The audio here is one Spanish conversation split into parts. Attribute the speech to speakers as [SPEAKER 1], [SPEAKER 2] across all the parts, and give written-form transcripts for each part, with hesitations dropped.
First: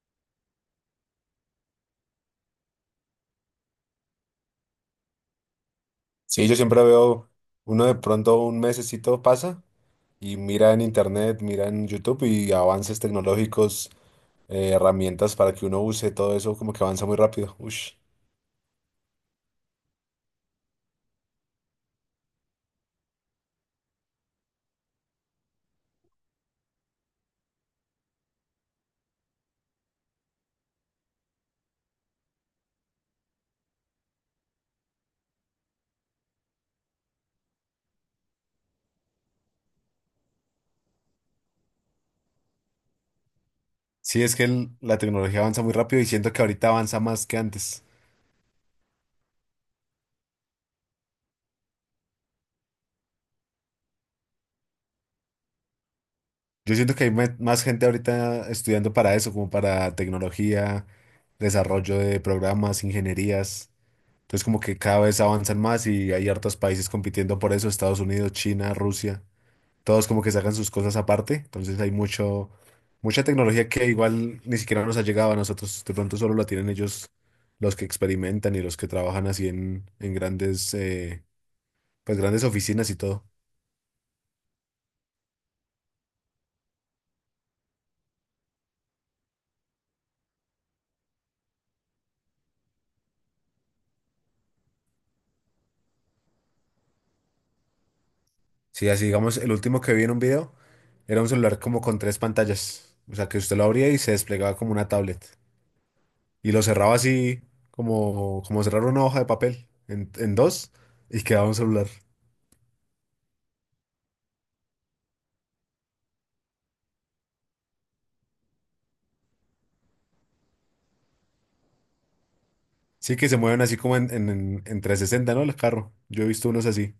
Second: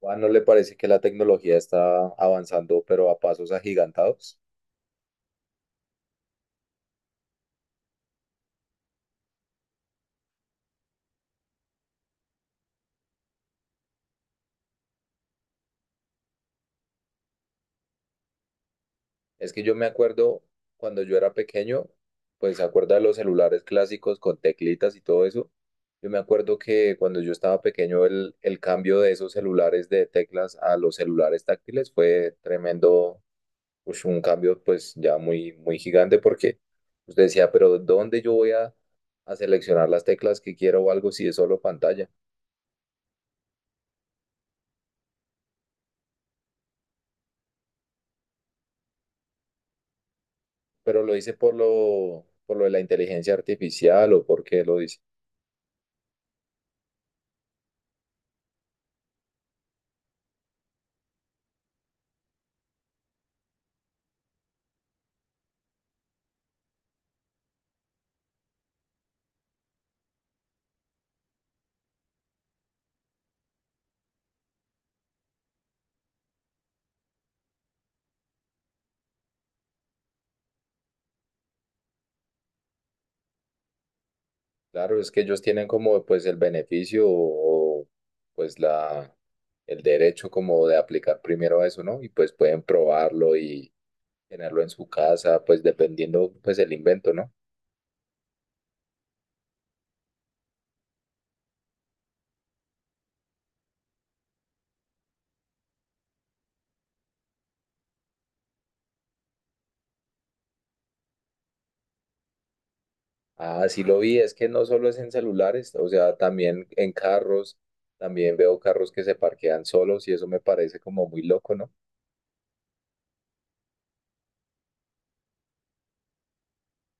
[SPEAKER 1] ¿Juan, no le parece que la tecnología está avanzando, pero a pasos agigantados?
[SPEAKER 2] Sí, yo siempre veo, uno de pronto un mesecito pasa y mira en internet, mira en YouTube y avances tecnológicos, herramientas para que uno use todo eso, como que avanza muy rápido. Ush.
[SPEAKER 1] Es que yo me acuerdo cuando yo era pequeño, pues se acuerda de los celulares clásicos con teclitas y todo eso. Yo me acuerdo que cuando yo estaba pequeño, el cambio de esos celulares de teclas a los celulares táctiles fue tremendo, pues un cambio pues ya muy, muy gigante porque usted decía, pero ¿dónde yo voy a seleccionar las teclas que quiero o algo si es solo pantalla?
[SPEAKER 2] Sí, es que la tecnología avanza muy rápido y siento que ahorita avanza más que antes.
[SPEAKER 1] ¿Pero lo dice por lo de la inteligencia artificial o porque lo dice?
[SPEAKER 2] Yo siento que hay más gente ahorita estudiando para eso, como para tecnología, desarrollo de programas, ingenierías. Entonces como que cada vez avanzan más y hay hartos países compitiendo por eso: Estados Unidos, China, Rusia. Todos como que sacan sus cosas aparte, entonces hay mucha tecnología que igual ni siquiera nos ha llegado a nosotros, de pronto solo la tienen ellos, los que experimentan y los que trabajan así en grandes, pues grandes oficinas y todo.
[SPEAKER 1] Claro, es que ellos tienen como pues el beneficio o, pues la el derecho como de aplicar primero eso, ¿no? Y pues pueden probarlo y tenerlo en su casa, pues dependiendo pues el invento, ¿no?
[SPEAKER 2] Sí, así digamos, el último que vi en un video era un celular como con tres pantallas, o sea que usted lo abría y se desplegaba como una tablet y lo cerraba así como cerrar una hoja de papel en dos y quedaba un celular.
[SPEAKER 1] Ah, sí lo vi, es que no solo es en celulares, o sea, también en carros, también veo carros que se parquean solos y eso me parece como muy loco, ¿no?
[SPEAKER 2] Sí, que se mueven así como en 360, ¿no? El carro. Yo he visto unos así.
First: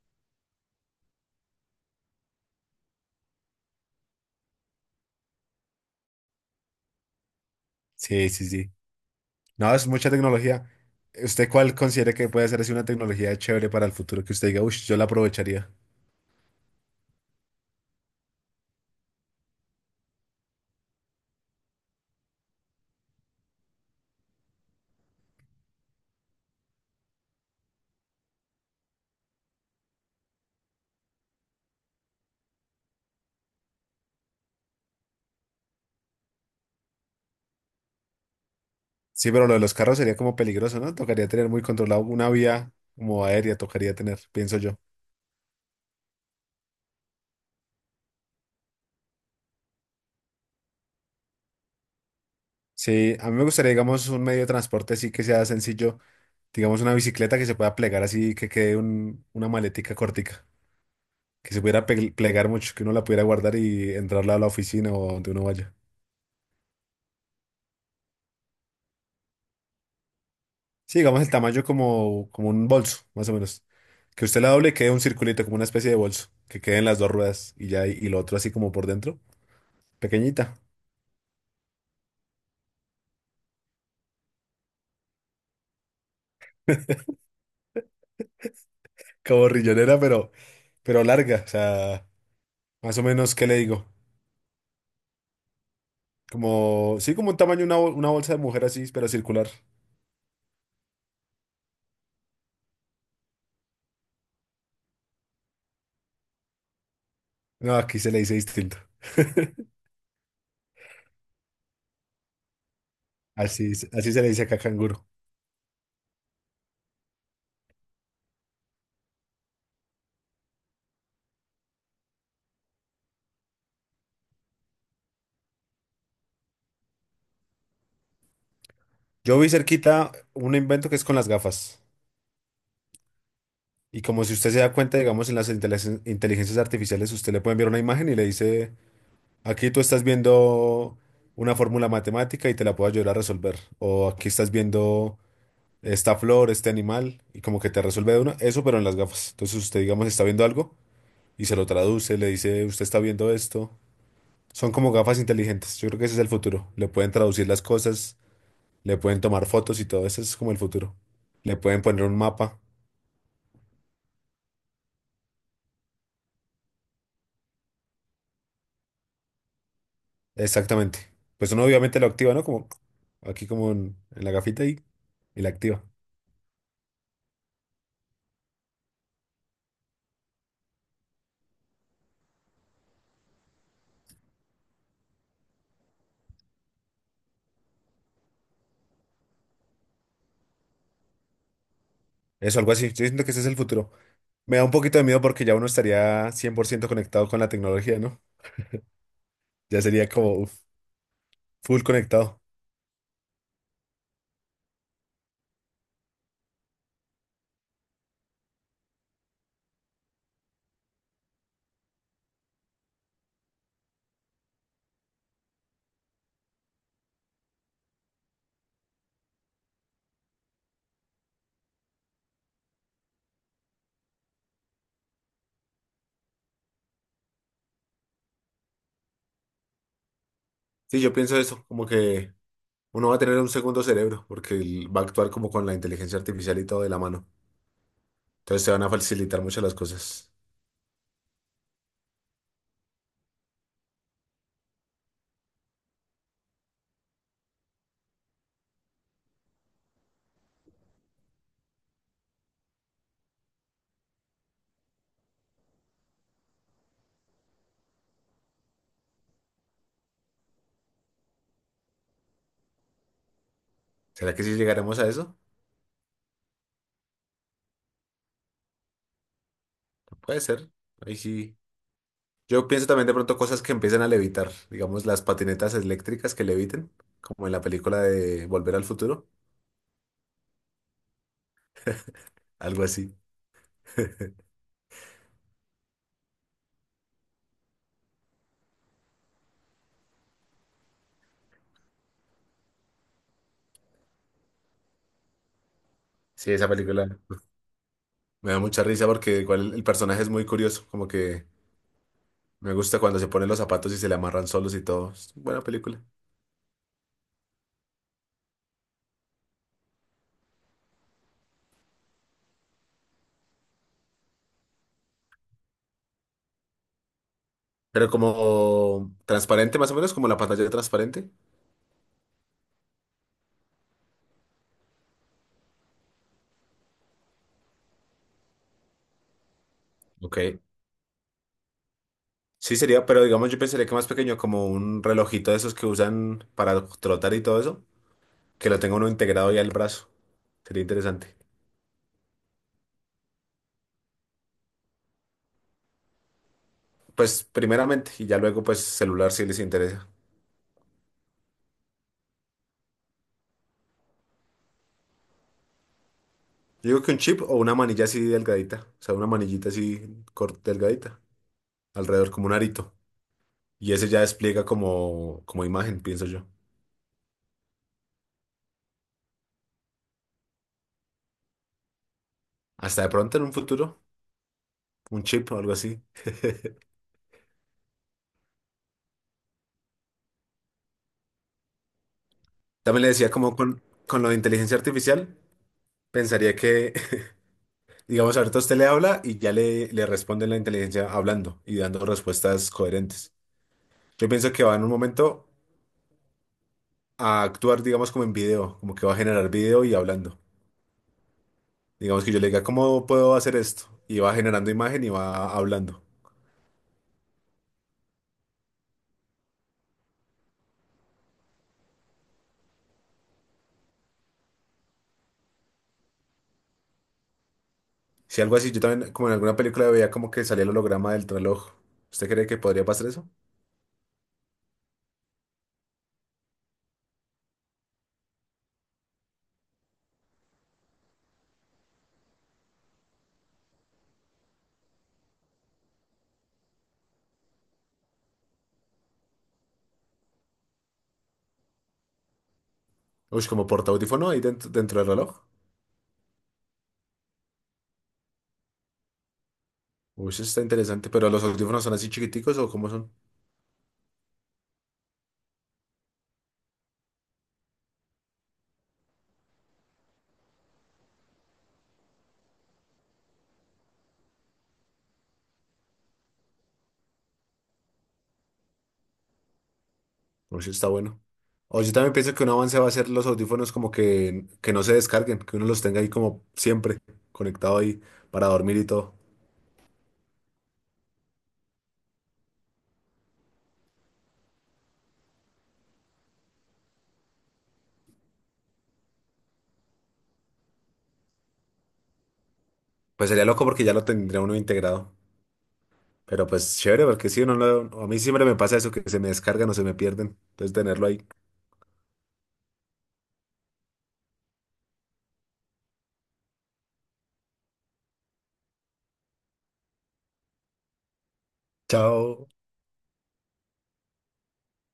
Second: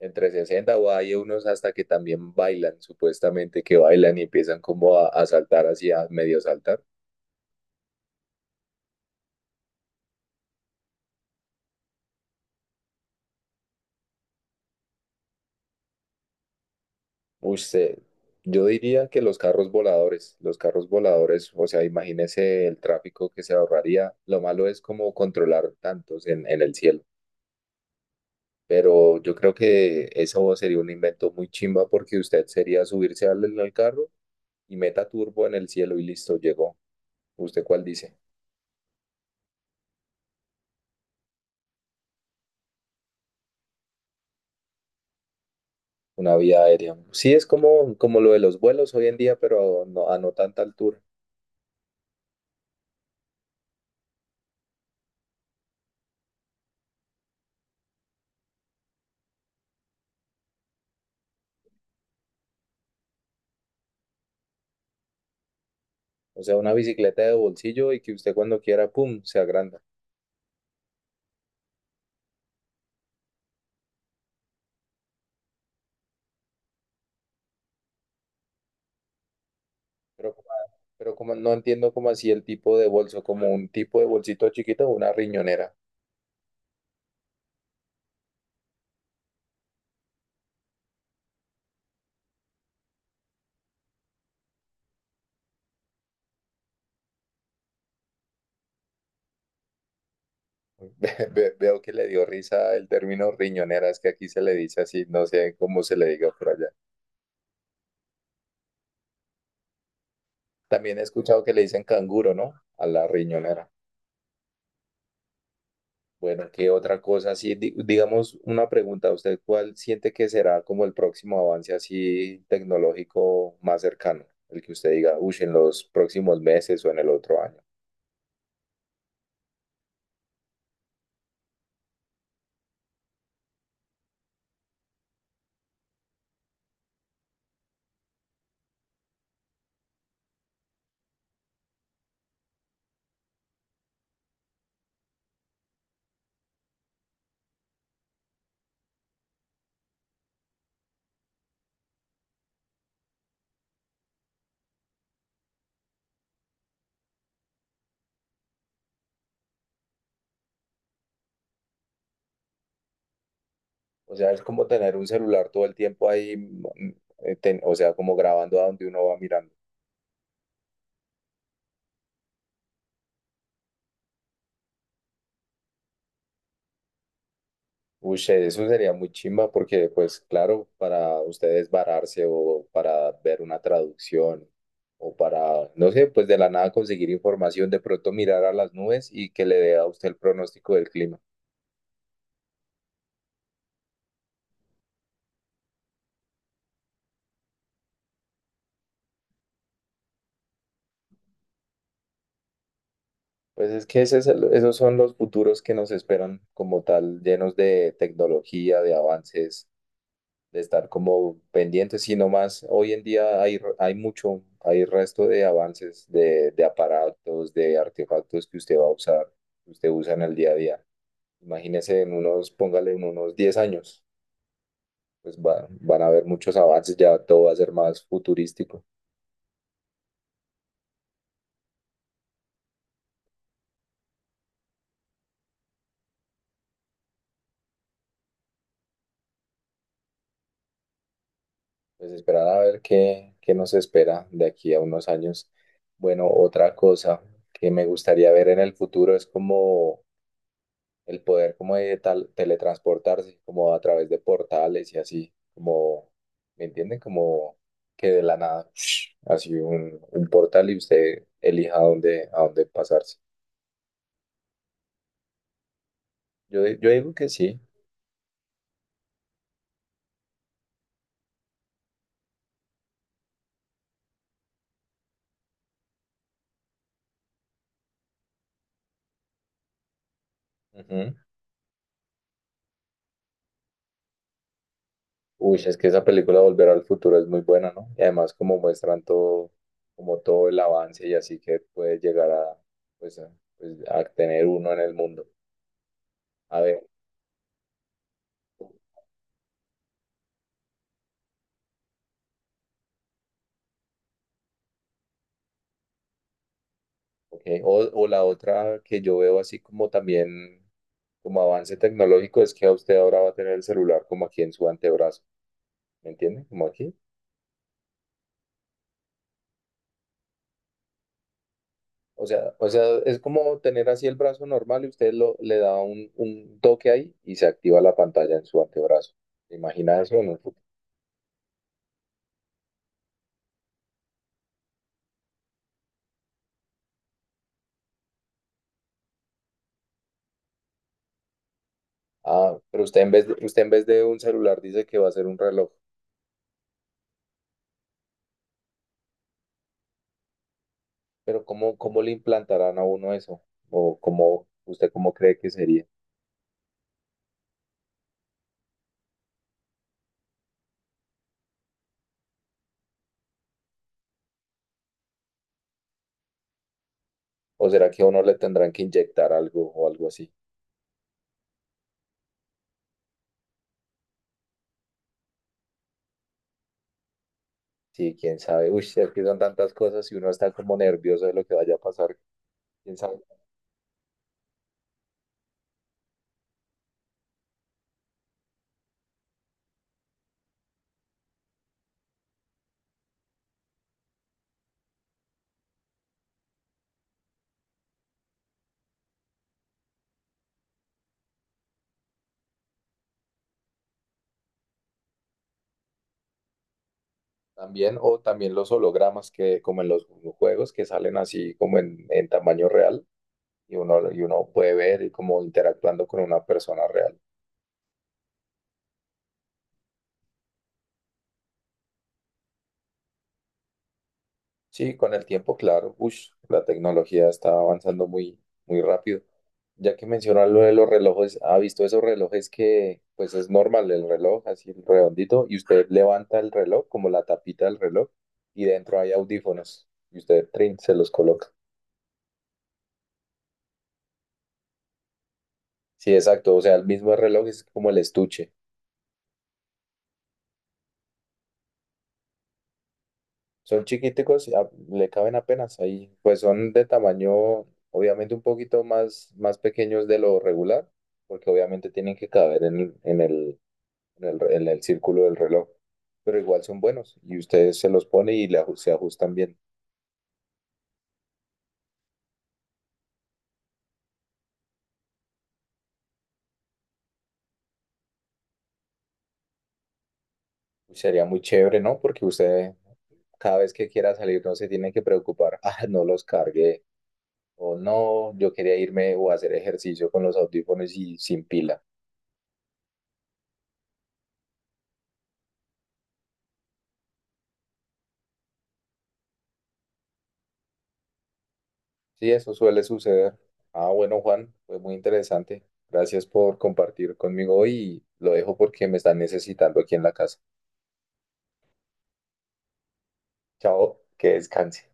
[SPEAKER 1] Entre 60 o hay unos hasta que también bailan, supuestamente que bailan y empiezan como a saltar así, a medio saltar.
[SPEAKER 2] Sí, sí, sí. No, es mucha tecnología. ¿Usted cuál considera que puede ser así una tecnología chévere para el futuro que usted diga, uff, yo la aprovecharía?
[SPEAKER 1] Uy, yo diría que los carros voladores, o sea, imagínese el tráfico que se ahorraría. Lo malo es como controlar tantos en el cielo. Pero yo creo que eso sería un invento muy chimba porque usted sería subirse al carro y meta turbo en el cielo y listo, llegó. ¿Usted cuál dice?
[SPEAKER 2] Sí, pero lo de los carros sería como peligroso, ¿no? Tocaría tener muy controlado una vía como aérea, tocaría tener, pienso yo.
[SPEAKER 1] Una vía aérea. Sí, es como, como lo de los vuelos hoy en día, pero no, a no tanta altura.
[SPEAKER 2] Sí, a mí me gustaría, digamos, un medio de transporte así que sea sencillo, digamos, una bicicleta que se pueda plegar así, que quede una maletica cortica, que se pudiera plegar mucho, que uno la pudiera guardar y entrarla a la oficina o donde uno vaya.
[SPEAKER 1] O sea, una bicicleta de bolsillo y que usted cuando quiera, ¡pum!, se agranda.
[SPEAKER 2] Sí, digamos el tamaño como un bolso, más o menos. Que usted la doble y quede un circulito, como una especie de bolso, que queden las dos ruedas y ya, y lo otro así como por dentro,
[SPEAKER 1] Pero, como-
[SPEAKER 2] pequeñita,
[SPEAKER 1] pero como no entiendo como así el tipo de bolso, como un tipo de bolsito chiquito o una riñonera.
[SPEAKER 2] como rillonera, pero larga, o sea, más o menos, ¿qué le digo? Como, sí, como un tamaño, una, una bolsa de mujer así, pero circular.
[SPEAKER 1] Veo que le dio risa el término riñonera, es que aquí se le dice así, no sé cómo se le diga por allá.
[SPEAKER 2] No, aquí se le dice distinto.
[SPEAKER 1] También he escuchado que le dicen canguro, ¿no? A la riñonera.
[SPEAKER 2] Así, así se le dice acá canguro.
[SPEAKER 1] Bueno, ¿qué otra cosa? Sí, digamos una pregunta, ¿usted cuál siente que será como el próximo avance así tecnológico más cercano? El que usted diga, uy, en los próximos meses o en el otro año.
[SPEAKER 2] Yo vi cerquita un invento que es con las gafas. Y como si usted se da cuenta, digamos, en las inteligencias artificiales, usted le puede enviar una imagen y le dice: aquí tú estás viendo una fórmula matemática y te la puedo ayudar a resolver. O aquí estás viendo esta flor, este animal, y como que te resuelve de una, eso pero en las gafas. Entonces usted, digamos, está viendo algo y se lo traduce, le dice, usted está viendo esto. Son como gafas inteligentes. Yo creo que ese es el futuro. Le pueden traducir las cosas, le pueden tomar fotos y todo eso es como el futuro. Le pueden poner un mapa.
[SPEAKER 1] O sea, es como tener un celular todo el tiempo ahí, o sea, como grabando a donde uno va mirando.
[SPEAKER 2] Exactamente. Pues uno obviamente lo activa, ¿no? Como aquí como en la gafita y la activa.
[SPEAKER 1] Uy, eso sería muy chimba porque, pues claro, para ustedes vararse o para ver una traducción o para, no sé, pues de la nada conseguir información, de pronto mirar a las nubes y que le dé a usted el pronóstico del clima.
[SPEAKER 2] Eso, algo así. Yo siento que ese es el futuro. Me da un poquito de miedo porque ya uno estaría 100% conectado con la tecnología, ¿no? Ya sería como uf, full conectado.
[SPEAKER 1] Pues es que ese es esos son los futuros que nos esperan como tal, llenos de tecnología, de avances. De estar como pendientes, sino más hoy en día hay mucho, hay resto de avances de aparatos, de artefactos que usted va a usar, que usted usa en el día a día. Imagínese en unos, póngale en unos 10 años, pues van a haber muchos avances, ya todo va a ser más futurístico.
[SPEAKER 2] Sí, yo pienso eso, como que uno va a tener un segundo cerebro, porque va a actuar como con la inteligencia artificial y todo de la mano. Entonces se van a facilitar muchas las cosas.
[SPEAKER 1] Pues esperar a ver qué nos espera de aquí a unos años. Bueno, otra cosa que me gustaría ver en el futuro es como el poder como de tal, teletransportarse como a través de portales y así, como, ¿me entienden? Como que de la nada, así un portal y usted elija a dónde pasarse.
[SPEAKER 2] ¿Será que sí llegaremos a eso?
[SPEAKER 1] Yo, yo digo que sí.
[SPEAKER 2] Puede ser. Ahí sí. Yo pienso también de pronto cosas que empiezan a levitar, digamos las patinetas eléctricas que leviten, como en la película de Volver al Futuro,
[SPEAKER 1] Ujú.
[SPEAKER 2] algo así.
[SPEAKER 1] Uy, es que esa película Volver al Futuro es muy buena, ¿no? Y además como muestran todo, como todo el avance y así que puede llegar a, pues, a, pues, a tener uno en el mundo.
[SPEAKER 2] Sí,
[SPEAKER 1] A
[SPEAKER 2] esa
[SPEAKER 1] ver,
[SPEAKER 2] película. Me da mucha risa porque igual el personaje es muy curioso, como que me gusta cuando se ponen los zapatos y se le amarran solos y todo. Es buena película.
[SPEAKER 1] ok. O la otra que yo veo así como también como avance tecnológico es que a usted ahora va a tener el celular como aquí en su antebrazo, ¿me entiende? Como aquí.
[SPEAKER 2] Pero como transparente más o menos, como la pantalla transparente.
[SPEAKER 1] O sea, es como tener así el brazo normal y usted le da un toque ahí y se activa la pantalla en su antebrazo. ¿Se imagina eso en un?
[SPEAKER 2] Ok. Sí sería, pero digamos yo pensaría que más pequeño, como un relojito de esos que usan para trotar y todo eso, que lo tenga uno integrado ya al brazo. Sería interesante.
[SPEAKER 1] Ah, pero usted en vez de un celular dice que va a ser un reloj.
[SPEAKER 2] Pues primeramente, y ya luego pues celular si les interesa.
[SPEAKER 1] Pero ¿cómo, cómo le implantarán a uno eso? ¿O cómo, usted cómo cree que sería?
[SPEAKER 2] Yo digo que un chip o una manilla así delgadita, o sea, una manillita así delgadita, alrededor como un arito. Y ese ya despliega como, como imagen, pienso yo.
[SPEAKER 1] ¿O será que a uno le tendrán que inyectar algo o algo así?
[SPEAKER 2] Hasta de pronto en un futuro, un chip o algo así.
[SPEAKER 1] Sí, quién sabe. Uy, es que son tantas cosas y uno está como nervioso de lo que vaya a pasar. Quién
[SPEAKER 2] También le
[SPEAKER 1] sabe,
[SPEAKER 2] decía como con lo de inteligencia artificial, pensaría que, digamos, ahorita usted le habla y ya le responde la inteligencia hablando y dando respuestas coherentes. Yo pienso que va en un momento a actuar, digamos, como en video, como que va a generar video y hablando. Digamos que yo le diga, ¿cómo puedo hacer esto? Y va generando imagen y va hablando.
[SPEAKER 1] también, o también los hologramas que, como en los juegos, que salen así como en tamaño real y uno puede ver y como interactuando con una persona real.
[SPEAKER 2] Si algo así, yo también, como en alguna película veía como que salía el holograma del reloj. ¿Usted cree que podría pasar eso?
[SPEAKER 1] Sí, con el tiempo, claro, ush, la tecnología está avanzando muy, muy rápido. Ya que mencionas lo de los relojes, ¿ha visto esos relojes que, pues es normal el reloj, así redondito, y usted levanta el reloj, como la tapita del reloj, y dentro hay audífonos, y usted trin, se los coloca?
[SPEAKER 2] Uy, como porta audífono ahí dentro, dentro del reloj.
[SPEAKER 1] Sí, exacto, o sea, el mismo reloj es como el estuche.
[SPEAKER 2] Uy, eso está interesante. ¿Pero los audífonos son así chiquiticos o cómo son?
[SPEAKER 1] Son chiquiticos y le caben apenas ahí. Pues son de tamaño, obviamente un poquito más, más pequeños de lo regular, porque obviamente tienen que caber en el círculo del reloj. Pero igual son buenos y usted se los pone y le se ajustan bien.
[SPEAKER 2] Uy, eso está bueno. O yo también pienso que un avance va a ser los audífonos como que no se descarguen, que uno los tenga ahí como siempre, conectado ahí para dormir y todo.
[SPEAKER 1] Uy, sería muy chévere, ¿no? Porque usted cada vez que quiera salir no se tiene que preocupar, ah, no los cargué, o no, yo quería irme o hacer ejercicio con los audífonos y sin pila.
[SPEAKER 2] Pues sería loco porque ya lo tendría uno integrado. Pero pues chévere, porque sí, a mí siempre me pasa eso, que se me descargan o se me pierden. Entonces tenerlo ahí.
[SPEAKER 1] Sí, eso suele suceder. Ah, bueno, Juan, fue muy interesante. Gracias por compartir conmigo y lo dejo porque me están necesitando aquí en la casa.
[SPEAKER 2] Chao.
[SPEAKER 1] Chao, que descanse.